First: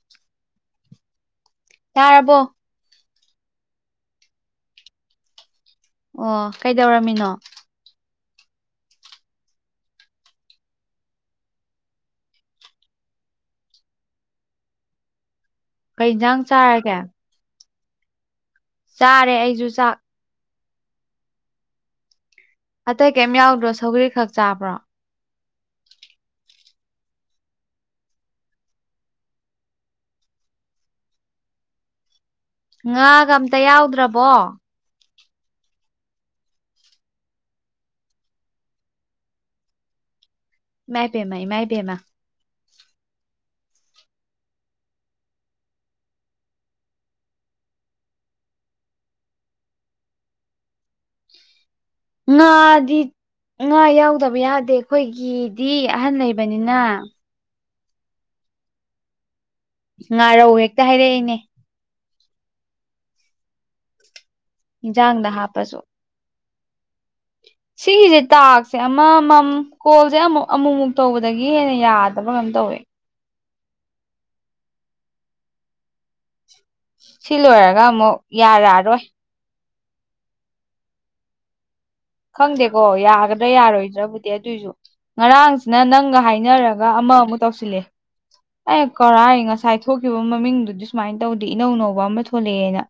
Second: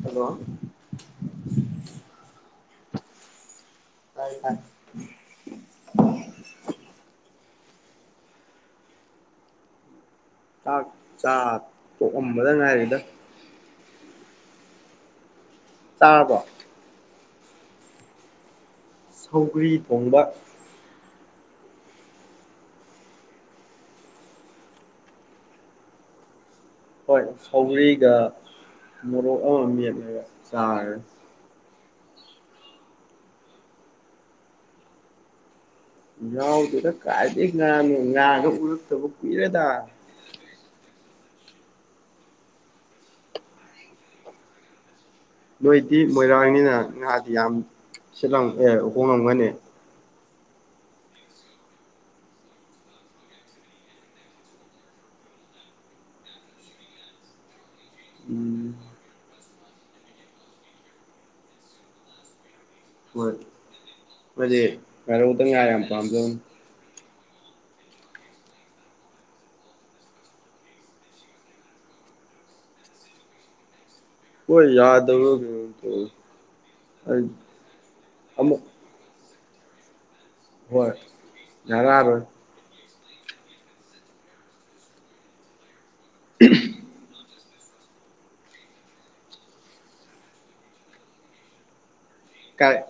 hello [inaudible] ꯌꯥꯥꯔꯔꯕꯣ ꯇꯥꯏ ꯇꯥꯏ ꯑꯣ ꯀꯩꯗꯧꯔꯝꯃꯤꯅꯣ ꯆꯥꯛ ꯆꯥ ꯇꯣꯛꯑꯝꯕꯗ ꯉꯥꯏꯔꯤꯗ ꯀꯩ ꯆꯥꯔꯕꯣ ꯏꯟꯖꯥꯡ ꯆꯥꯔꯒꯦ ꯆꯥꯔꯦ ꯑꯩꯁꯨ ꯆꯥꯛ ꯈꯕ ꯑꯇꯩ ꯀꯩꯝ ꯌꯥꯎꯗ꯭ꯔꯣ ꯁꯧꯒꯔꯤ ꯈꯛ ꯆꯥꯕ꯭ꯔꯣ ꯍꯣꯏ ꯁꯧꯗ꯭ꯔꯤꯒ ꯃꯣꯔꯣꯛ ꯑꯃ ꯃꯦꯛꯂꯒ ꯆꯥꯔꯦ ꯉꯥꯒ ꯑꯝꯇ ꯌꯥꯎꯗ꯭ꯔꯕꯣ ꯉꯥꯎꯗꯨꯅ ꯀꯥꯏꯗꯩ ꯉꯥꯅ ꯉꯥꯒ ꯎꯔꯛꯇꯕ ꯀꯨꯏꯔꯦꯗ ꯃꯥꯏꯕꯦꯃ ꯃꯥꯏꯕꯦꯝꯃ ꯅꯣꯏꯗꯤ ꯃꯣꯏꯔꯥꯡꯅꯤꯅ ꯉꯥꯗꯤ ꯌꯥꯝ ꯁꯤꯠꯂꯝ ꯑꯦ ꯍꯣꯡꯉꯝꯒꯅꯤ ꯉꯥꯗꯤ ꯉꯥ ꯌꯥꯎꯗꯕ ꯌꯥꯗꯦ ꯑꯩꯈꯣꯏꯒꯤꯗꯤ ꯑꯍꯟ ꯂꯩꯕꯅꯤꯅ ꯎꯝ ꯉꯥꯔꯧ ꯍꯦꯛꯇ ꯍꯥꯏꯔꯛꯏꯅꯦ ꯍ ꯃꯗ ꯀꯔ ꯏꯟꯖꯥꯡꯗ ꯎꯇ ꯉꯔ ꯍꯥꯞꯄꯁꯨ ꯌꯥꯝ ꯄꯝ ꯁꯤꯒꯤꯁꯦ ꯇꯥꯛꯁꯦ ꯑꯃꯃꯝ ꯀꯣꯜꯁꯦ ꯑꯃꯨꯛ ꯑꯃꯨꯛꯃꯨꯛ ꯇꯧꯕꯗꯒꯤ ꯍꯦꯟꯅ ꯌꯥꯗꯕ ꯀꯩꯅꯝ ꯇꯧꯋꯦ ꯍꯣꯏ ꯌꯥꯗ ꯑꯃ ꯀ ꯁꯤ ꯂꯣꯏꯔꯒ ꯑꯃꯨꯛ ꯌꯥꯔꯛꯑꯔꯣꯏ ꯍꯣꯏ ꯌꯥꯔ ꯌꯥꯔꯣꯏ ꯈꯪꯗꯦꯀꯣ ꯌꯥꯒꯗ꯭ꯔꯥ ꯌꯥꯔꯣꯏꯗ꯭ꯔꯕꯨꯗꯤ ꯑꯗꯨꯑꯣꯏꯁꯨ ꯉꯔꯥꯡꯁꯤꯅ ꯅꯪꯒ ꯍꯥꯏꯅꯔꯒ ꯒ ꯑꯃꯨꯛ ꯇꯧꯁꯤꯜꯂꯦ ꯑꯦ ꯀꯧꯔ ꯉꯁꯥꯏ ꯊꯣꯛꯈꯤꯕ ꯃꯃꯤꯡꯗꯨꯗꯤ ꯁꯨꯃꯥꯏꯅ ꯇꯧꯗꯦ ꯏꯅꯧ ꯅꯧꯕ ꯑꯃ ꯊꯣꯛ ꯊꯣꯛꯂꯛꯑꯦꯅ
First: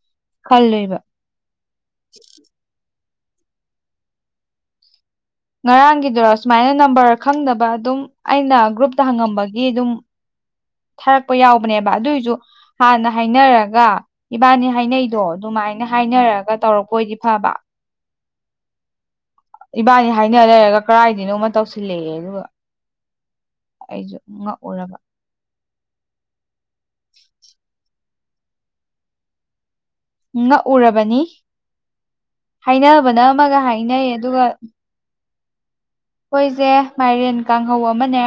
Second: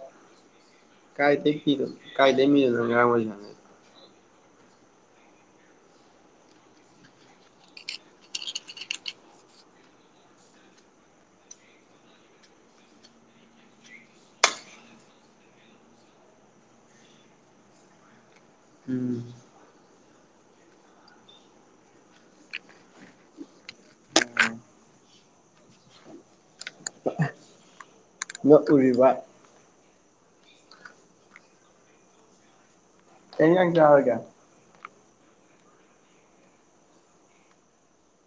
ꯈꯜꯂꯣꯏꯕ ꯀꯥꯏꯗꯒꯤ ꯀꯥꯏꯗꯃꯤ ꯅꯪ ꯉꯔꯥꯡꯒꯤꯗꯨꯔꯣ ꯁꯨꯃꯥꯏꯅ ꯅꯝꯕꯔ ꯈꯪꯗꯕ ꯑꯗꯨꯝ ꯑꯩꯅ ꯒ꯭ꯔꯨꯞꯇ ꯍꯪꯉꯝꯕꯒꯤ ꯑꯗꯨꯝ ꯊꯥꯔꯛꯄ ꯌꯥꯎꯕꯅꯦꯕ ꯑꯗꯨꯑꯣꯏꯁꯨ ꯍꯥꯟꯅ ꯍꯥꯏꯅꯔꯒ ꯏꯕꯥꯅꯤ ꯍꯥꯏꯅꯩꯗꯣ ꯑꯗꯨꯃꯥꯏꯅ ꯍꯥꯏꯅꯔꯒ ꯇꯧꯔꯛꯄ ꯑꯣꯏꯗꯤ ꯐꯕ [unintelligible] ꯏꯕꯥꯅꯤ ꯍꯥꯏꯅ ꯂꯩꯔꯒ ꯀꯗꯥꯥꯏꯗꯅꯣꯃ ꯇꯧꯁꯤꯜꯂꯛꯑꯦ ꯑꯗꯨꯒ ꯑꯩꯁꯨ ꯉꯛꯎꯔꯕ [unintelligible] ꯃꯣꯠꯂꯨꯔꯤꯕ ꯉꯛꯎꯔꯕꯅꯤ ꯍꯥꯏꯅꯕꯅ ꯀꯩ ꯑꯃꯒ ꯏꯟꯖꯥꯡ ꯍꯥꯏꯅꯩ ꯆꯥꯔꯒꯦ ꯑꯗꯨꯒ ꯑꯩꯈꯣꯏꯁꯦ ꯃꯥꯏꯔꯦꯟ ꯀꯥꯡꯍꯧ ꯑꯃꯅꯦ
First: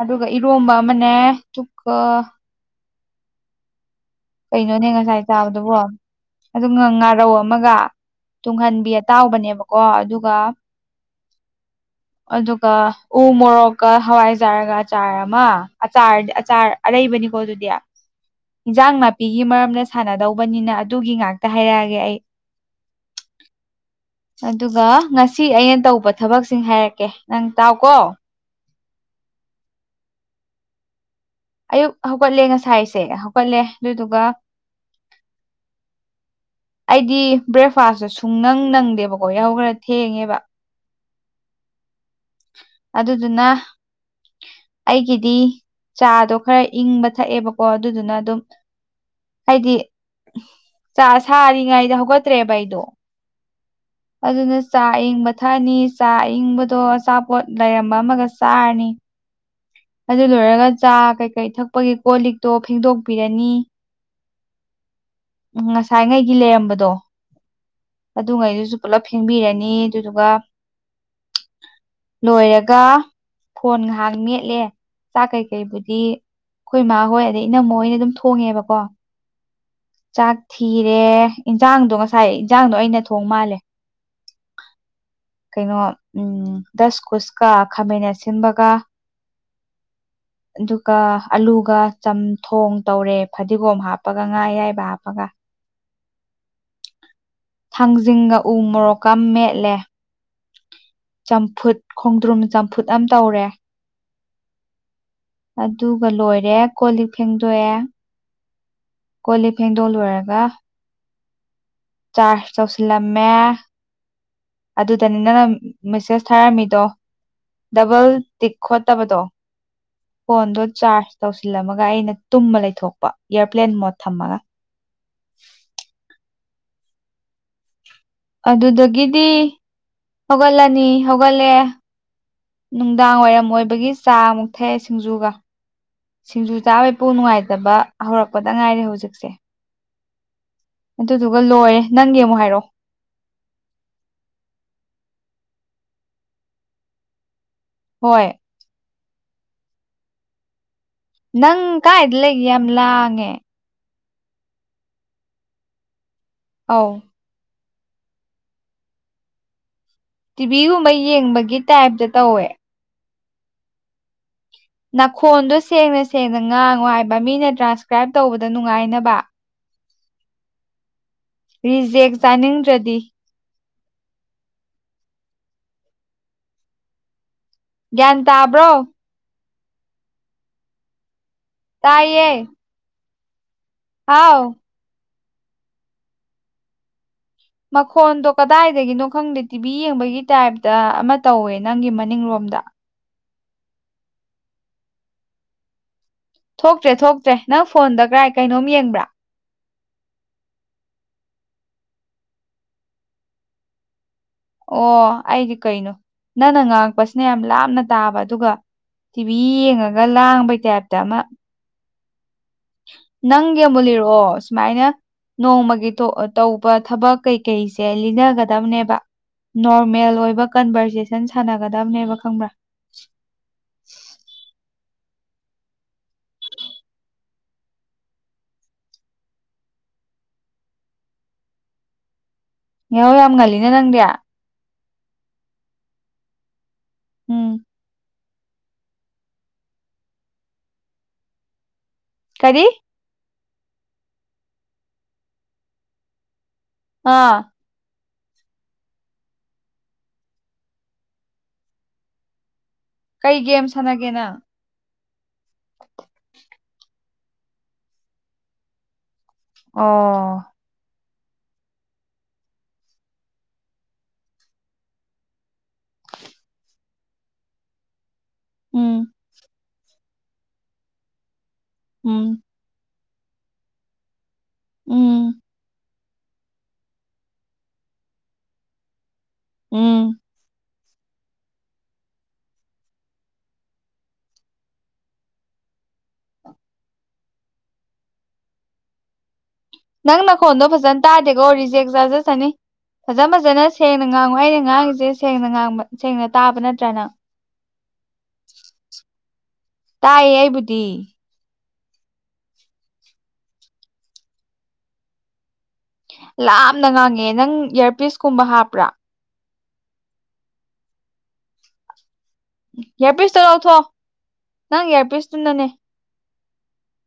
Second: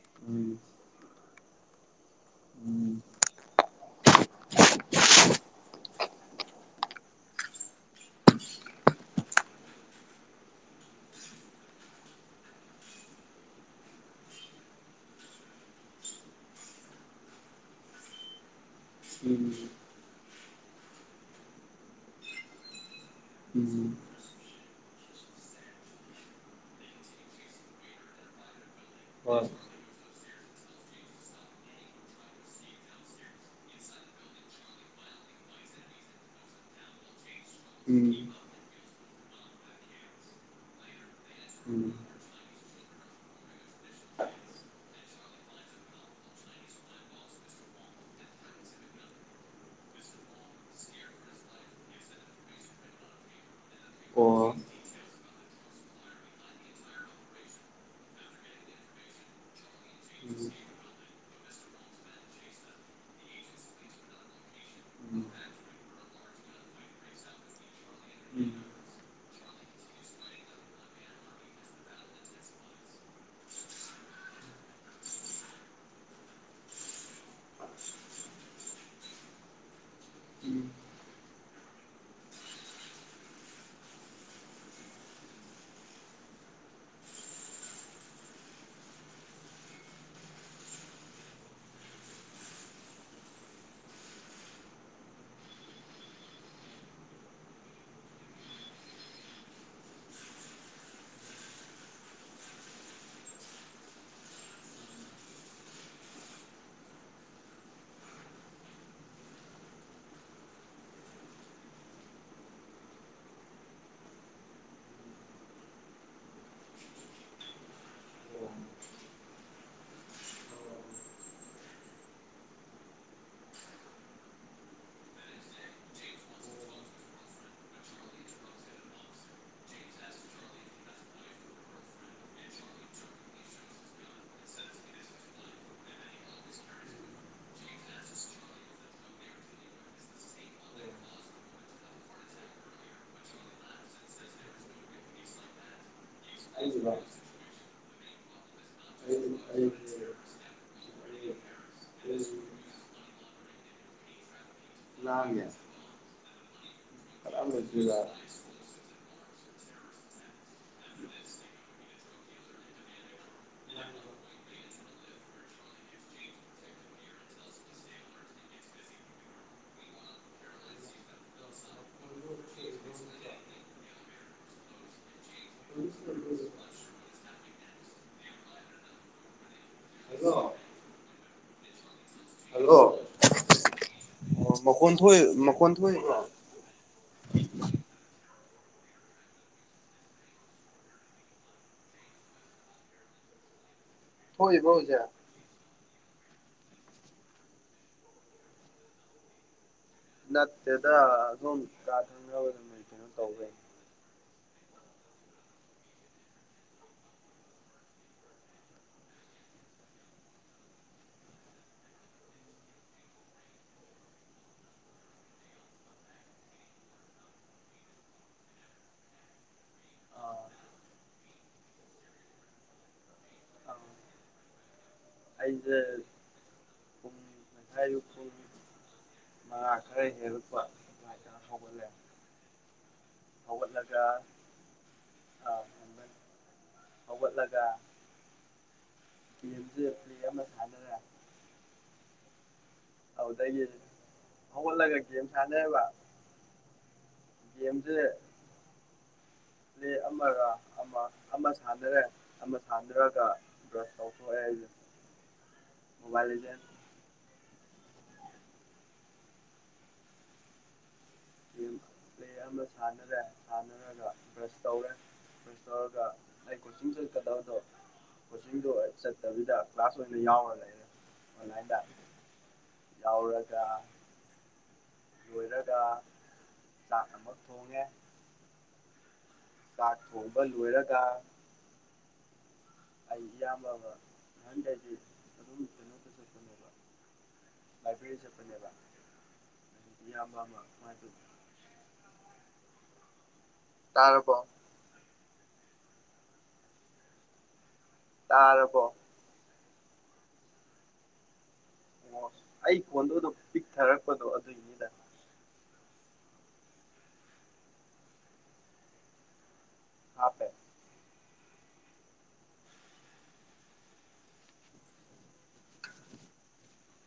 ꯑꯗꯨꯒ ꯎꯝ ꯏꯔꯣꯝꯕ ꯑꯃꯅꯦ ꯆꯨꯀ ꯎꯝ ꯀꯩꯅꯣꯅꯦ ꯉꯁꯥꯏ ꯆꯥꯕꯗꯨꯕꯣ ꯑꯗꯨ ꯉꯥꯔꯧ ꯑꯃꯒ ꯇꯨꯡꯍꯟꯕꯤ ꯑꯇꯥꯎꯕꯅꯦꯕꯀꯣ ꯑꯗꯨꯒ [inaudible] ꯑꯗꯨꯒ ꯎ ꯃꯣꯔꯣꯛꯀ ꯍꯋꯥꯏꯖꯥꯔꯒ ꯑꯆꯥꯔ ꯑꯃ ꯑꯆꯥꯔ ꯑꯆꯥꯔ ꯑꯔꯩꯕꯅꯤꯀꯣ ꯑꯗꯨꯗꯤ ꯏꯟꯖꯥꯡ ꯅꯞ ꯄꯤꯒꯤ ꯎꯝ ꯃꯔꯝꯗ ꯁꯥꯟꯅꯗꯧꯕꯅꯤꯅ ꯑꯗꯨꯒꯤ ꯉꯥꯛꯇ ꯍꯥꯏꯔꯛꯑꯒꯦ ꯑꯩ [inaudible] ꯑꯗꯨꯒ ꯉꯁꯤ ꯑꯩꯅ ꯇꯧꯕ ꯊꯕꯛꯁꯤꯡ ꯍꯥꯏꯔꯛꯀꯦ ꯅꯪ ꯇꯥꯎꯀꯣ [unintelligible] ꯑꯌꯨꯛ ꯍꯧꯒꯠꯂꯦ ꯉꯁꯥꯏꯁꯦ ꯍꯧꯒꯠꯂꯦ ꯑꯗꯨꯏꯗꯨꯒ ꯑꯩꯗꯤ ꯎꯝ ꯕ꯭ꯔꯦꯛꯐꯥꯁꯇꯨ ꯁꯨꯡ ꯅꯪ ꯅꯪꯗꯦꯕꯀꯣ ꯌꯥꯍꯧ ꯈꯔ ꯊꯦꯡꯉꯦꯕ [inaudible] [unintelligible] ꯑꯗꯨꯗꯨꯅ ꯑꯩꯒꯤꯗꯤ ꯆꯥꯗꯣ ꯈꯔ ꯏꯪꯕ ꯊꯛꯑꯦꯕꯀꯣ ꯑꯗꯨꯗꯨꯅ ꯑꯗꯨꯝ ꯍꯥꯏꯗꯤ ꯆꯥꯛ ꯁꯥꯔꯤꯉꯥꯏꯗ ꯍꯧꯒꯠꯇ꯭ꯔꯦꯕ ꯑꯩꯗꯣ ꯑꯣ ꯑꯗꯨꯅ ꯆꯥ ꯑꯪꯕꯊꯥꯅꯤ ꯆꯆꯥ ꯑꯏꯪꯕꯗꯣ ꯑꯆꯥꯄꯣꯠ ꯂꯩꯔꯝꯕ ꯑꯃꯒ ꯆꯥꯔꯅꯤ ꯑꯗꯨ ꯎꯝ ꯂꯣꯏꯔꯒ ꯆꯥ ꯀꯩꯀꯩ ꯊꯛꯄꯒꯤ ꯀꯣꯜ ꯂꯤꯛꯇꯣ ꯐꯦꯡꯗꯣꯛꯄꯤꯔꯅꯤ ꯎꯝ ꯉꯁꯥꯏ ꯉꯩꯒꯤ ꯂꯩꯔꯝꯕꯗꯣ ꯑꯗꯨꯉꯩꯗꯨꯁꯨ ꯄꯨꯂꯞ ꯐꯦꯡꯕꯤꯔꯅꯤ ꯑꯗꯨꯗꯨꯒ ꯂꯣꯏꯔꯒ ꯐꯣꯟ ꯉꯥꯏꯍꯥꯛ ꯃꯦꯠꯂꯦ ꯆꯥꯛ ꯀꯩꯀꯩꯕꯨꯗꯤ ꯑꯩꯈꯣꯏ ꯃꯥꯍ ꯍꯣꯏ ꯑꯗꯩ ꯏꯅꯝꯃ ꯍꯣꯏ ꯑꯣꯏꯅ ꯑꯗꯨꯝ ꯊꯣꯡꯉꯦꯕꯀꯣ ꯆꯥꯛ ꯊꯤꯔꯦ ꯏꯟꯖꯥꯡꯗꯣ ꯉꯁꯥꯏ ꯏꯟꯖꯥꯡꯗꯣ ꯑꯩꯅ ꯊꯣꯡ ꯃꯥꯜꯂꯦ [unintelligible] ꯀꯩꯅꯣ ꯎꯝ ꯗꯁ ꯀꯨꯁꯀ ꯈꯥꯃꯦꯟ ꯑꯁꯤꯟꯕꯒ [unintelligible] ꯑꯗꯨꯒ ꯑꯂꯨꯒ ꯆꯝꯊꯣꯡ ꯇꯧꯔꯦ ꯐꯗꯤꯒꯣꯝ ꯍꯥꯞꯄꯒ ꯉꯥ ꯑꯌꯥꯏꯕ ꯍꯥꯞꯄ ꯍꯒ ꯊꯥꯡꯖꯤꯡꯒ ꯎ ꯃꯣꯔꯣꯛꯀ ꯃꯦꯠꯂꯦ ꯆꯝꯐꯨꯠ ꯈꯣꯡꯗ꯭ꯔꯨꯝ ꯆꯝꯐꯨꯠ ꯑꯃ ꯇꯧꯔꯦ ꯑꯗꯨꯒ ꯂꯣꯏꯔꯦ ꯀꯣꯜ ꯂꯤꯛ ꯐꯦꯡꯗꯣꯛꯑꯦ ꯀꯣ ꯂꯤꯞ ꯐꯦꯡꯗꯣꯛ ꯂꯣꯏꯔꯒ ꯆꯥꯔꯁ ꯇꯧꯁꯤꯂꯝꯃꯦ ꯑꯗꯨꯗꯅꯤ ꯅꯪꯅ ꯃꯦꯁꯦꯁ ꯊꯥꯔꯝꯃꯤꯗꯣ ꯗꯕꯜ ꯇꯤꯛ ꯈꯣꯠꯇꯕꯗꯣ ꯐꯣꯟꯗꯣ ꯆꯥꯔꯖ ꯇꯧꯁꯤꯜꯂꯝꯃꯒ ꯑꯩꯅ ꯇꯨꯝꯃ ꯂꯩꯊꯣꯛꯄ ꯏꯌꯥꯔꯄ꯭ꯂꯦꯟ ꯃꯣꯠ ꯊꯝꯃꯒ ꯑꯗꯨꯗꯒꯤꯗꯤ ꯍꯧꯒꯠꯂꯅꯤ ꯍꯧꯒꯠꯂꯦ ꯅꯨꯡꯗꯥꯡ ꯋꯥꯏꯔꯝ ꯑꯣꯏꯕꯒꯤ ꯆꯥꯃꯨꯛ ꯊꯛꯑꯦ ꯁꯤꯡꯖꯨꯒ ꯁꯤꯡꯖꯨ ꯆꯥꯕꯩꯄꯨ ꯅꯨꯡꯉꯥꯏꯇꯕ ꯍꯧꯔꯛꯄꯗ ꯉꯥꯏꯔꯦ ꯍꯧꯖꯤꯛꯁꯦ ꯑꯗꯨꯗꯨꯒ ꯂꯣꯏꯔꯦ ꯅꯪꯒꯤ ꯑꯃꯨꯛ ꯍꯥꯏꯔꯛꯑꯣ [unintelligible] ꯍꯣꯏ [unintelligible] ꯅꯪ ꯀꯥꯏꯗ ꯑꯩ ꯂꯩꯒꯦ ꯌꯥꯝ ꯂꯥꯡꯉꯦ ꯂꯥꯡꯒꯦ ꯑꯥꯎ [unintelligible] ꯇꯤꯚꯤꯒꯨꯝꯕ ꯌꯦꯡꯕꯒꯤ ꯇꯥꯏꯞꯇ ꯇꯧꯋꯦ ꯅꯥꯈꯣꯟꯗꯣ ꯁꯦꯡꯅ ꯁꯦꯡꯅ ꯉꯥꯡꯉꯣ ꯍꯥꯏꯕ ꯃꯤꯅ ꯇ꯭ꯔꯥꯟꯁꯀ꯭ꯔꯥꯏꯞ ꯇꯧꯕꯗ ꯅꯨꯡꯉꯥꯏꯅꯕ ꯎ ꯔꯤꯖꯦꯛ ꯆꯥꯅꯤꯡꯗ꯭ꯔꯗꯤ [inaudible] ꯒꯌ꯭ꯥꯟ ꯇꯥꯕ꯭ꯔꯣ ꯍꯗꯣ ꯇꯥꯏꯌꯦ [unintelligible] ꯍꯥꯎ ꯑꯣ ꯃꯈꯣꯟ ꯊꯣꯛꯏ ꯃꯈꯣꯟ ꯊꯣꯛꯏ ꯃꯈꯣꯟꯗꯣ ꯀꯗꯥꯏꯗꯒꯤꯅꯣ ꯈꯪꯗꯦ ꯇꯤꯚꯤ ꯌꯦꯡꯕꯒꯤ ꯇꯥꯏꯞꯇ ꯑꯃ ꯇꯧꯋꯦ ꯅꯪꯒꯤ ꯃꯅꯤꯡꯂꯣꯝꯗ ꯊꯣꯛꯏꯕꯣ ꯍꯧꯖꯤꯛ ꯊꯣꯛꯇ꯭ꯔꯦ ꯊꯣꯛꯇ꯭ꯔꯦ ꯅꯪ ꯐꯣꯟꯗ ꯀꯔꯥꯏ ꯀꯩꯅꯣꯝ ꯌꯦꯡꯕ꯭ꯔꯥ ꯅꯠꯇꯦꯗ ꯑꯗꯨꯝ [unintelligible] ꯇꯧꯒ ꯑꯣ ꯑꯩꯗꯤ ꯀꯩꯅꯣ ꯅꯪꯅ ꯉꯥꯡꯉꯛꯄꯁꯤꯅ ꯌꯥꯝ ꯂꯥꯞꯅ ꯇꯥꯕ ꯑꯗꯨꯒ ꯇꯤꯚꯤ ꯌꯦꯡꯉꯒ ꯂꯥꯡꯕꯩ ꯇꯥꯏꯞꯇ ꯑꯃ ꯅꯪꯒꯤ ꯃꯨꯂꯤꯔꯛꯑꯣ ꯁꯨꯃꯥꯏꯅ ꯅꯣꯡꯃꯒꯤ ꯇꯧꯕ ꯊꯕꯛ ꯀꯩꯀꯩꯁꯦ ꯂꯤꯅꯒꯗꯕꯅꯦꯕ ꯅꯣꯔꯃꯦꯜ ꯑꯥ ꯑꯣꯏꯕ ꯀꯟꯚꯔꯖꯦꯁꯟ ꯁꯥꯟꯅꯒꯗꯕꯅꯦꯕ ꯈꯪꯕ꯭ꯔꯥ ꯑꯥ ꯑꯩꯖꯦ ꯉꯌꯨꯛ ꯄꯨꯡ ꯃꯉꯥ ꯈꯔ ꯍꯦꯜꯂꯛꯄ ꯑꯗꯥꯏꯗ ꯍꯧꯒꯠꯂꯦ ꯌꯥꯍꯧ ꯌꯥꯝ ꯉꯜꯂꯤꯅ ꯅꯪꯗꯤ ꯍꯧꯒꯠꯂꯒ ꯑꯥ ꯎꯝ ꯍꯧꯒꯠꯂꯒ ꯒꯦꯝꯁꯦ ꯄ꯭ꯂꯦ ꯑꯃ ꯁꯥꯟꯅꯔꯦ ꯀꯔꯤ ꯑꯗꯨꯗꯒꯤ ꯍꯧꯒꯠꯂꯒ ꯒꯦꯝ ꯁꯥꯟꯅꯩꯕ ꯑꯥ ꯒꯦꯝꯖꯦ ꯄ꯭ꯂꯦ ꯑꯃꯒ ꯑꯃ ꯑꯃ ꯁꯥꯟꯅꯔꯦ ꯑꯃ ꯁꯥꯟꯅꯔ ꯀꯩ ꯒꯦꯝ ꯁꯥꯟꯅꯒꯦꯅ ꯃꯣꯕꯥꯏꯜ ꯂꯤꯖꯦꯟ ꯑꯣ ꯄ꯭ꯂꯦ ꯑꯃ ꯁꯥꯟꯅꯔꯦ ꯁꯥꯟꯅꯔꯒ ꯕ꯭ꯔꯁ ꯇꯧꯔꯦ [unintelligible] ꯇꯧꯔꯒ ꯑꯩ ꯀꯣꯆꯤꯡ ꯆꯠꯀꯗꯕꯗꯣ ꯀꯣꯆꯤꯡꯗꯣ ꯎꯝ ꯆꯠꯇꯕꯤꯗ ꯀ꯭ꯂꯥꯁ ꯑꯣꯏꯅ ꯌꯥꯎꯔ ꯂꯩꯔꯦ ꯑꯣꯟꯂꯥꯏꯟꯗ ꯎꯝ ꯌꯥꯎꯔꯒ ꯎꯝ ꯆꯥꯛ ꯑꯃꯛ ꯊꯣꯡꯉꯦ ꯆꯥꯛ ꯎꯝ ꯊꯣꯉꯕ ꯂꯣꯏꯔꯒ ꯑꯩ ꯏꯌꯥꯝꯕꯃ ꯅꯥꯍꯟꯗꯒꯤ ꯑꯗꯨꯝ ꯀꯩꯅꯣꯇ ꯆꯠꯄꯅꯦꯕ ꯂꯥꯏꯕ꯭ꯔꯤ ꯆꯠꯄꯅꯦꯕ ꯅꯪ ꯅꯈꯣꯟꯗꯣ ꯐꯖꯅ ꯇꯥꯗꯦꯀꯣ ꯔꯤꯖꯦꯛ ꯆꯥꯖꯆꯅꯤ ꯐꯖꯅ ꯐꯖꯅ ꯁꯦꯡꯅ ꯉꯥꯡꯉꯨ ꯇꯥꯔꯕꯣ ꯑꯩꯅ ꯉꯥꯡꯉꯤꯁꯦ ꯁꯦꯡꯅ ꯉꯥꯡꯕ ꯁꯦꯡꯅ ꯇꯥꯕ ꯅꯠꯇ꯭ꯔ ꯅꯪ ꯇꯥꯔꯕꯣ ꯇꯥꯏꯌꯦ ꯑꯩꯕꯨꯗꯤ ꯑꯣ ꯑꯩ ꯈ‌ꯣꯟꯗ‌ꯣ ꯗꯨꯝ ꯄꯤꯛꯊꯔꯛꯄꯗꯣ ꯑꯗꯨꯏꯅꯤꯗ ꯂꯥꯞꯅ ꯉꯥꯡꯉ‌ꯦ ꯅꯪ ꯏꯌꯥꯔꯄꯤꯁ ꯀꯨꯝꯕ ꯍꯥꯞꯄ꯭ꯔꯥ ꯍꯥꯞꯄ‌‌ꯦ ꯏꯌꯥꯔꯄꯤꯁꯇꯣ ꯂꯧꯊꯣ ꯅꯪ ꯏꯌꯥꯔꯄꯤꯁꯇꯨꯅꯅꯦ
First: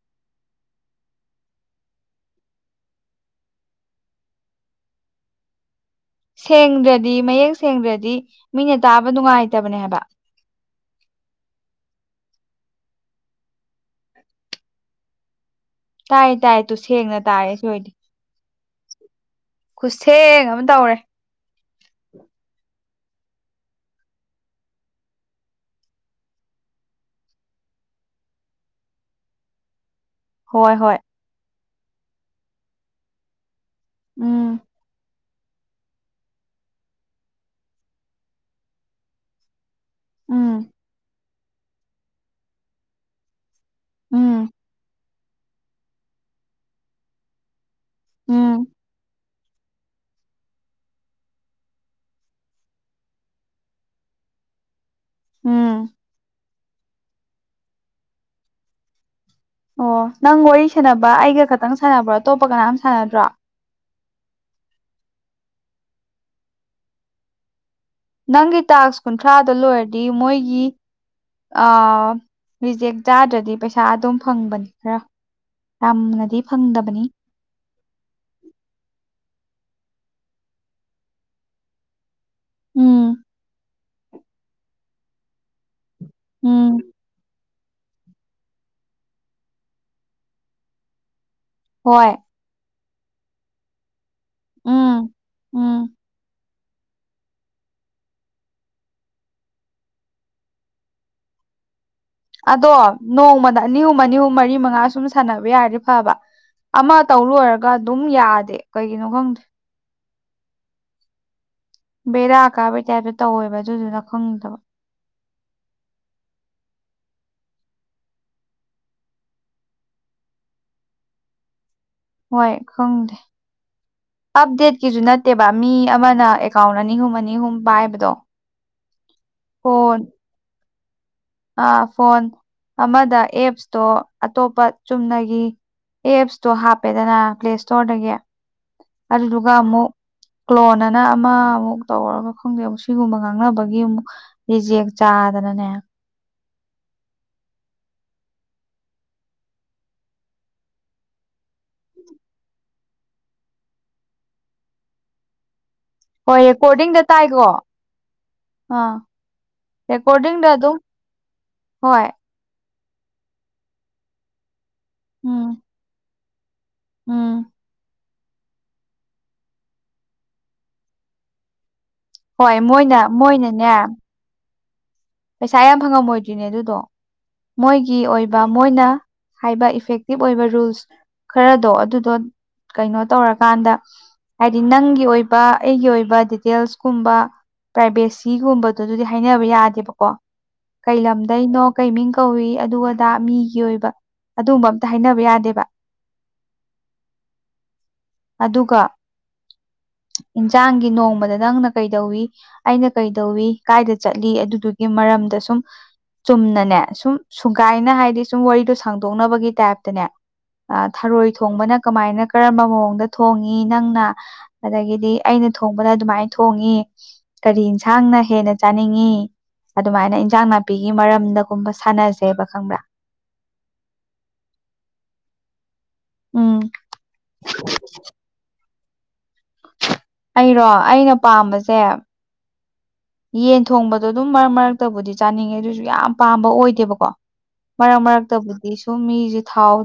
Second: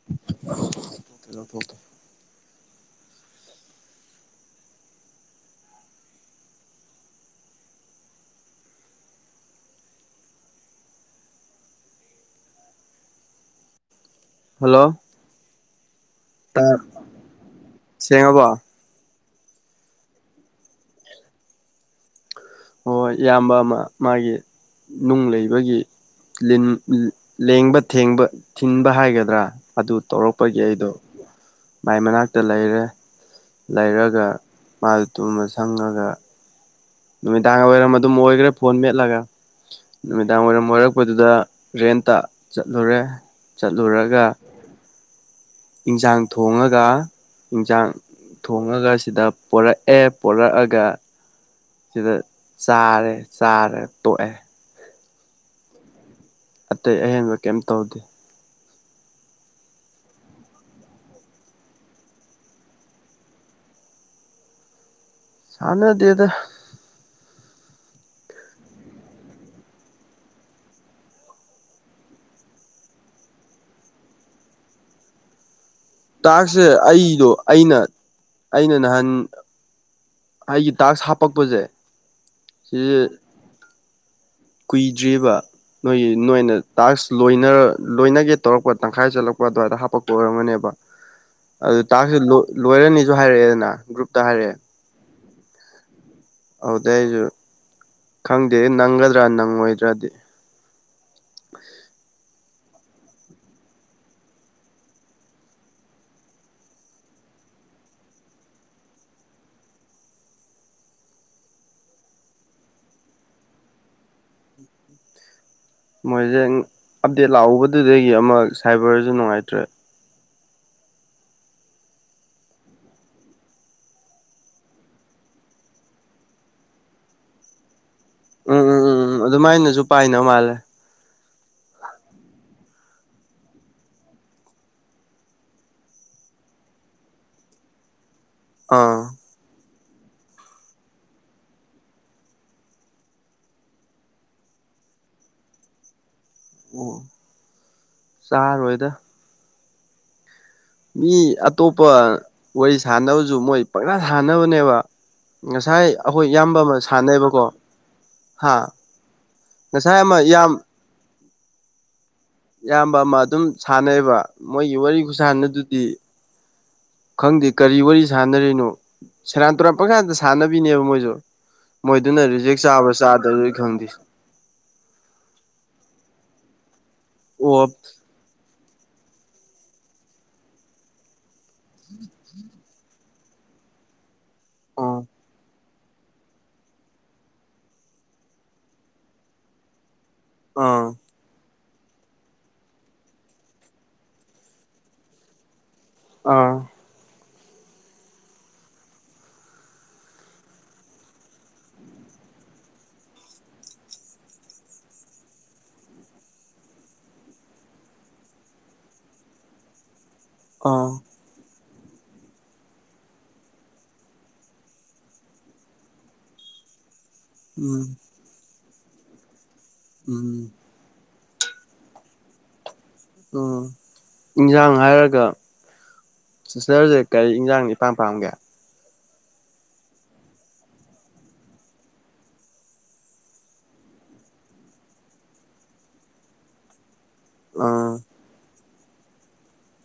[unintelligible] ꯀꯦ ꯁꯦꯡꯗ꯭ꯔꯗꯤ ꯃꯌꯦꯛ ꯁꯦꯡꯗ꯭ꯔꯗꯤ ꯃꯤꯅ ꯇꯥꯕ ꯅꯨꯡꯉꯥꯏꯇꯕꯅꯦ ꯍꯥꯏꯕ ꯍꯜꯂꯣ ꯇꯥꯏ ꯇꯥꯏꯌꯦ ꯇꯨ ꯁꯦꯡꯅ ꯇꯥꯔꯦ ꯁꯤ ꯑꯣꯏꯗꯤ ꯁꯦꯡꯉꯕꯣ ꯈꯨꯠꯊꯦꯡ ꯑꯃ ꯇꯧꯔꯦ ꯍꯣꯏꯣꯏ ꯏꯌꯥꯝꯕ ꯑꯃ ꯃꯥꯒꯤ ꯅꯨꯡ ꯂꯩꯕꯒꯤ ꯂꯦꯡꯕꯕ ꯊꯤꯟꯕ ꯍꯥꯏꯒꯗ꯭ꯔꯥ ꯑꯗꯨ ꯇꯧꯔꯛ ꯄꯒꯤ ꯍꯣꯏ ꯑꯩꯗꯣ ꯍꯣꯏ ꯃꯥꯏ ꯃꯅꯥꯛꯇ ꯂꯩꯔꯦ ꯂꯩꯔꯒ ꯎꯝ ꯃꯥ ꯇꯨꯝꯃ ꯁꯪꯉꯒ ꯅꯨꯃꯤꯗꯥꯡ ꯋꯥꯏꯔꯝ ꯑꯗꯨꯝ ꯑꯣꯏꯈ꯭ꯔꯦ ꯐꯣꯟ ꯃꯦꯠꯂꯒ ꯅꯨꯃꯤꯗꯥꯡ ꯎꯝ ꯋꯥꯏꯔꯝ ꯑꯣꯏꯔꯛꯄꯗꯨꯗ ꯔꯦꯟꯇ ꯆꯠꯂꯨꯔꯦ ꯆꯠꯂꯨꯔꯒ ꯎꯝ ꯏꯟꯁꯥꯡ ꯊꯣꯡꯉꯒ ꯏꯟꯁꯥꯡ ꯎꯝ ꯊꯣꯡꯉꯒ ꯁꯤꯗ ꯄꯣꯔꯛꯑꯦ ꯄꯣꯔꯛꯑꯒ ꯁꯤꯗ ꯆꯥꯔꯦ ꯆꯥꯔꯦ ꯇꯣꯛꯑꯦ ꯎꯝ ꯑꯇꯩ ꯑꯍꯦꯟꯕ ꯀꯩꯝ ꯇꯧꯗꯦ ꯑꯣ ꯅꯪ ꯋꯥꯔꯤ ꯁꯥꯟꯅꯕ ꯑꯩꯒ ꯈꯛꯇꯪ ꯁꯥꯟꯅꯕ꯭ꯔꯣ ꯑꯇꯣꯞꯄ ꯀꯅꯥꯝ ꯁꯥꯟꯅꯗ꯭ꯔꯣ ꯁꯥꯟꯅꯗ‌ꯦꯗ ꯅꯪꯒꯤ ꯇꯥꯛꯁ ꯀꯨꯟꯊ꯭ꯔꯥꯗ‌ꯣ ꯂꯣꯏꯔꯗꯤ ꯃꯣꯏꯒꯤ ꯑ ꯔꯤꯖꯦꯛ ꯆꯥꯗ꯭ꯔꯗꯤ ꯄꯩꯁꯥ ꯑꯗꯨꯝ ꯐꯪꯕꯅꯤ ꯈꯔ ꯌꯥꯝꯅꯗꯤ ꯇꯥꯛꯁ ꯁꯦ ꯐꯪꯗꯕꯅꯤ ꯑꯩꯗꯣ ꯑꯩꯅ ꯑꯩꯅ ꯅꯍꯥꯟ ꯑꯩꯒꯤ ꯇꯥꯛꯁ ꯍꯥꯞꯄꯛꯄꯖ‌ꯦ ꯁꯤꯖ‌‌ꯦ ꯎꯝ ꯀꯨꯏꯗ꯭ꯔꯤꯕ ꯅꯣꯏꯒꯤ ꯅꯣꯏꯅ ꯎꯝ ꯇꯥꯛꯁ ꯂꯣꯏꯅꯔ ꯂꯣꯏꯅꯒꯦ ꯇꯧꯔꯛꯄ ꯇꯪꯈꯥꯏ ꯆꯠꯂꯛꯄ ꯑꯗꯨꯋꯥꯏꯗ ꯍꯥꯞꯄꯛꯄ ꯑꯣꯏꯔꯝꯒꯅꯦꯕ ꯑꯗꯨ ꯍꯣꯏ ꯇꯥꯛꯁ ꯁꯤ ꯂ‌ꯣ ꯂꯣꯏꯔꯅꯤꯁꯨ ꯍꯥꯏꯔꯛꯑꯦꯗꯅ ꯒ꯭ꯔꯨꯞꯇ ꯍꯥꯏꯔꯛꯑꯦ ꯎꯝ ꯎꯝ ꯑꯗꯨꯗꯩ ꯑꯩꯖꯨ ꯈꯪꯗꯦ ꯅꯪꯒꯗ꯭ꯔꯥ ꯅꯪꯉꯣꯏꯗ꯭ꯔꯗꯤ ꯑꯗꯣ ꯅꯣꯡꯃꯗ ꯑꯅꯤ ꯑꯍꯨꯝ ꯑꯅꯤ ꯑꯍꯨꯝ ꯃꯔꯤ ꯃꯉꯥ ꯁꯨꯝ ꯁꯥꯟꯅꯕ ꯌꯥꯔꯗꯤ ꯐꯕ ꯑꯃ ꯇꯧ ꯂ‌ꯣꯏꯔꯒ ꯑꯗꯨꯝ ꯌꯥꯗꯦ ꯀꯩꯒꯤꯅꯣ ꯈꯪꯗꯦ ꯕꯦꯔꯥ ꯀꯥꯕꯩ ꯇꯥꯏꯞꯇ ꯇꯧꯋꯦꯕ ꯑꯗꯨꯗꯨꯅ ꯈꯪꯗꯕ ꯃꯣꯏꯖ‌ꯦꯟ ꯑꯞꯗꯦꯠ ꯂꯥꯛꯎꯕꯗꯨꯗꯒꯤ ꯑꯃ ꯁꯥꯏꯕꯔꯁ‌ꯦ ꯅꯨꯡꯉꯥꯏꯇ꯭ꯔꯦ ꯍ‌ꯣꯏ ꯈꯪꯗꯦ ꯑꯞꯗꯦꯠꯀꯤꯁꯨ ꯅꯠꯇꯦꯕ ꯃꯤ ꯑꯃꯅ ꯑꯦꯀꯥꯎꯟ ꯑꯅꯤ ꯑꯍꯨꯝ ꯑꯅꯤ ꯑꯍꯨꯝ ꯄꯥꯏꯕꯗꯣ ꯎꯝ ꯎꯝ ꯎꯝ ꯎꯝ ꯑꯗꯨꯃꯥꯏꯅꯁꯨ ꯐꯣꯟ ꯄꯥꯏꯅ ꯃꯥꯜꯂꯦ ꯑꯥ ꯐꯣꯟ ꯑꯃꯗ ꯑꯦꯞꯁꯇꯣ ꯑꯇꯣꯞꯄ ꯆꯨꯝꯅꯒꯤ ꯑꯦꯞꯁꯇꯣ ꯍꯥꯞꯄꯦꯗꯅ ꯄ꯭ꯂꯦ ꯏꯁꯇꯣꯔꯗꯒꯤ ꯑꯥ ꯑꯗꯨꯗꯨꯒ ꯑꯃꯨꯛ ꯀ꯭ꯂ‌ꯣꯟ ꯑꯅ ꯑꯃꯃꯨꯛ ꯇꯧꯔꯒ ꯈꯪꯗꯦ ꯑꯃꯨꯛ ꯁꯤꯒꯨꯝꯕ ꯉꯥꯡꯅꯕꯒꯤ ꯑꯃꯨꯛ ꯔꯤꯖ‌ꯦꯛ ꯆꯥꯗꯅꯅꯦ ꯑꯣ ꯆꯥꯔꯣꯏꯗ ꯃꯤ ꯑꯇꯣꯞꯄ ꯋꯥꯔꯤ ꯁꯥꯟꯅꯕꯁꯨ ꯃꯣꯏ ꯄꯪꯁꯥ ꯁꯥꯟꯅꯕꯅꯦꯕ ꯉꯁꯥꯏ ꯑꯩꯈꯣꯏ ꯍꯣꯏ ꯏꯌꯥꯝꯕ ꯑꯃ ꯔꯦꯀꯣꯔꯗꯤꯡꯗ ꯁꯥꯟꯅꯩꯕꯀꯣ ꯇꯥꯏꯗꯣ ꯍꯥ ꯑꯥ ꯉꯁꯥꯏ ꯑꯃ ꯔꯦꯀꯣꯔꯗꯤꯡꯗ ꯏꯌꯥꯝ ꯑꯗꯨꯝ ꯍꯣꯏ ꯏꯌꯥꯝꯕ ꯑꯃ ꯑꯗꯨꯝ ꯁꯥꯟꯅꯩꯕ ꯃꯣꯏꯒꯤ ꯋꯥꯔꯤ ꯈꯨꯁꯥꯟ ꯎꯝ ꯅꯥꯗꯨꯗꯤ ꯎꯝ ꯈꯪꯗꯦ ꯀꯔꯤ ꯋꯥꯔꯤ ꯁꯥꯟꯅꯔꯤꯅꯣ ꯁꯦꯔꯥꯟ ꯇꯨꯔꯟ ꯄꯪꯁꯥꯗ ꯁꯥꯟꯅꯕꯤꯅꯦꯕ ꯃꯣꯏꯁꯨ ꯃꯣꯏꯗꯨꯅ ꯍꯣꯏ ꯔꯤꯖꯦꯛ ꯆꯥꯕ ꯃꯣꯏꯅ ꯆꯥꯗ꯭ꯔꯁꯨ ꯃꯣꯏꯅꯅꯦ ꯈꯪꯗꯦ ꯄꯩꯁꯥ ꯌꯥꯝ ꯐꯪꯉꯝꯃꯣꯏꯗ꯭ꯔꯤꯅꯦ ꯑꯗꯨꯗꯣ ꯑꯣ ꯃꯣꯏꯒꯤ ꯑꯣꯏ ꯕ ꯃꯣꯏꯅ ꯍꯥꯏꯕ ꯏꯐꯦꯛꯇꯤꯞ ꯑꯣꯏꯕ ꯔꯨꯜꯁ ꯈꯔꯗꯣ ꯑꯗꯨꯗꯣ ꯀꯩꯅꯣ ꯇꯧꯔꯀꯥꯟꯗ ꯍꯥꯏꯗꯤ ꯑ ꯅꯪꯒꯤ ꯑꯣꯏꯕ ꯑꯩꯒꯤ ꯑꯣꯏꯕ ꯗꯤꯇꯦꯜꯁꯀꯨꯝꯕ ꯄ꯭ꯔꯥꯏꯕꯦꯁꯤꯒꯨꯝꯕ ꯗꯨꯗꯤ ꯍꯥꯏꯅꯕ ꯌꯥꯗꯦꯕꯀꯣ ꯑꯥ ꯀꯩ ꯂꯝꯗꯩꯅꯣ ꯀꯩ ꯃꯤꯡ ꯀꯧꯋꯤ ꯑꯗꯨ ꯑꯗꯥ ꯃꯤꯒꯤ ꯑꯣꯏꯕ ꯑꯗꯨꯝꯕ ꯑꯝꯇ ꯍꯥꯏꯅꯕ ꯌꯥꯗꯦꯕ ꯑꯥ ꯑꯗꯨꯒ ꯏꯟꯁꯥꯡꯒꯤ ꯅꯣꯡꯃꯗ ꯅꯪꯅ ꯀꯩꯗꯧꯋꯤ ꯑꯩꯅ ꯀꯩꯗꯧꯋꯤ ꯀꯥꯏꯗ ꯆꯠꯂꯤ ꯑꯗꯨꯗꯨꯒꯤ ꯃꯔꯝꯗ ꯁꯨꯝ ꯆꯨꯝꯅꯅꯦ ꯁꯨꯝ ꯁꯨꯒꯥꯏꯅ ꯍꯥꯏꯗꯤ ꯁꯨꯝ ꯋꯥꯔꯤꯗꯣ ꯁꯥꯡꯗꯣꯛꯅꯕꯒꯤ ꯇꯥꯏꯞꯇꯅꯦ ꯑꯥ ꯊꯥꯔꯣꯏ ꯊꯣꯡꯕꯅ ꯀꯃꯥꯏꯅ ꯀꯔꯝꯕ ꯃꯑꯣꯡꯗ ꯊꯣꯡꯉꯤ ꯅꯪꯅ ꯑꯗꯒꯤꯗꯤ ꯑꯩꯅ ꯊꯣꯡꯕꯅꯥ ꯑꯗꯨꯃꯥꯏꯅ ꯊꯣꯡꯉꯤ ꯀꯔꯤ ꯎꯝ ꯌꯦꯟꯁꯥꯡꯅ ꯍꯦꯟꯅ ꯆꯥꯅꯤꯡꯉꯤ ꯑꯗꯨꯃꯥꯏꯅ ꯏꯟꯁꯥꯡ ꯎꯝ ꯅꯥꯄꯤ ꯄꯤꯒꯤ ꯃꯔꯝꯗꯒꯨꯝꯕ ꯁꯥꯟꯅꯁꯦꯕ ꯈꯪꯕ꯭ꯔꯥ ꯎꯝ ꯏꯟꯁꯥꯡ ꯍꯥꯏꯔꯒ ꯎꯝ ꯁꯤꯁꯇꯔꯁꯦ ꯀꯔꯤ ꯏꯟꯖꯥꯡ ꯅꯥ ꯏꯄꯥꯝ ꯄꯥꯝꯒꯦ ꯑꯩꯔꯣ ꯑꯩꯅ ꯄꯥꯝꯕꯁꯦ ꯌꯦꯟ ꯊꯣꯡꯕꯗꯣ ꯑꯗꯨꯝ ꯃꯔꯛ ꯃꯔꯛꯇꯕꯨꯗꯤ ꯆꯥꯅꯤꯡꯉꯦ ꯑꯗꯨꯁꯨ ꯌꯥꯝ ꯄꯥꯝꯕ ꯑꯣꯏꯗꯦꯕꯀꯣ ꯑꯥ ꯃꯔꯛ ꯃꯔꯛ ꯇꯕꯨꯗꯤ ꯁꯨꯝ ꯃꯤꯁꯦ ꯊꯥꯎ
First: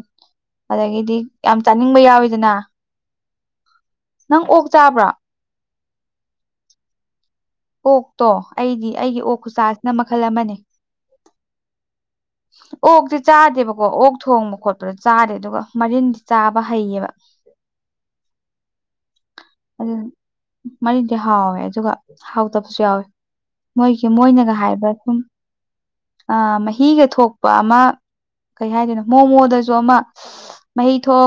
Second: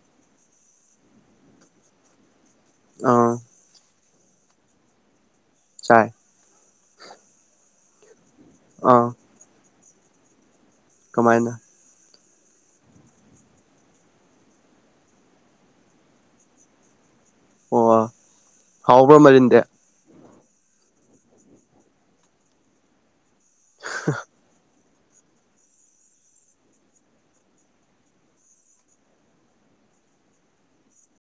ꯑꯗꯒꯤꯗꯤ ꯌꯥꯝ ꯆꯥꯅꯤꯡꯕ ꯌꯥꯎꯋꯤꯗꯅ ꯑꯥ ꯅꯪ ꯑꯣꯛ ꯆꯥꯕ꯭ꯔꯣ ꯆꯥꯏ ꯑꯣꯛꯇꯣ ꯑꯩꯗꯤ ꯑꯥ ꯑꯩꯒꯤ ꯑꯣꯛ ꯈꯨꯆꯥꯁꯤꯅ ꯃꯈꯜ ꯑꯃꯅꯦ ꯀꯃꯥꯏꯅ ꯑꯣꯛꯇꯤ ꯆꯥꯗꯦꯕꯀꯣ ꯑꯣꯛ ꯊꯣꯡꯕ ꯈꯣꯠꯄꯗꯣ ꯆꯥꯗꯦ ꯑꯗꯨꯒ ꯃꯔꯤꯟꯗꯤ ꯆꯥꯕ ꯍꯩꯌꯦꯕ ꯑꯣ ꯍꯥꯎꯕ꯭ꯔꯥ ꯃꯔꯤꯟꯗꯤ ꯑꯗꯨ ꯃꯔꯤꯟꯗꯤ ꯍꯥꯎꯋꯦ ꯑꯗꯨꯒ ꯍꯥꯎꯇꯕꯁꯨ ꯌꯥꯎꯋꯦ ꯃꯣꯏꯒꯤ ꯃꯣꯏꯅꯒ ꯍꯥꯏꯕ ꯁꯨꯝ ꯑ ꯃꯍꯤꯒ ꯊꯣꯛꯄ ꯑꯃ ꯀꯩ ꯍꯥꯏꯗꯣꯏꯅꯣ ꯃꯣꯃꯣꯗꯁꯨ ꯑꯃ ꯃꯍꯤ ꯊꯣꯛ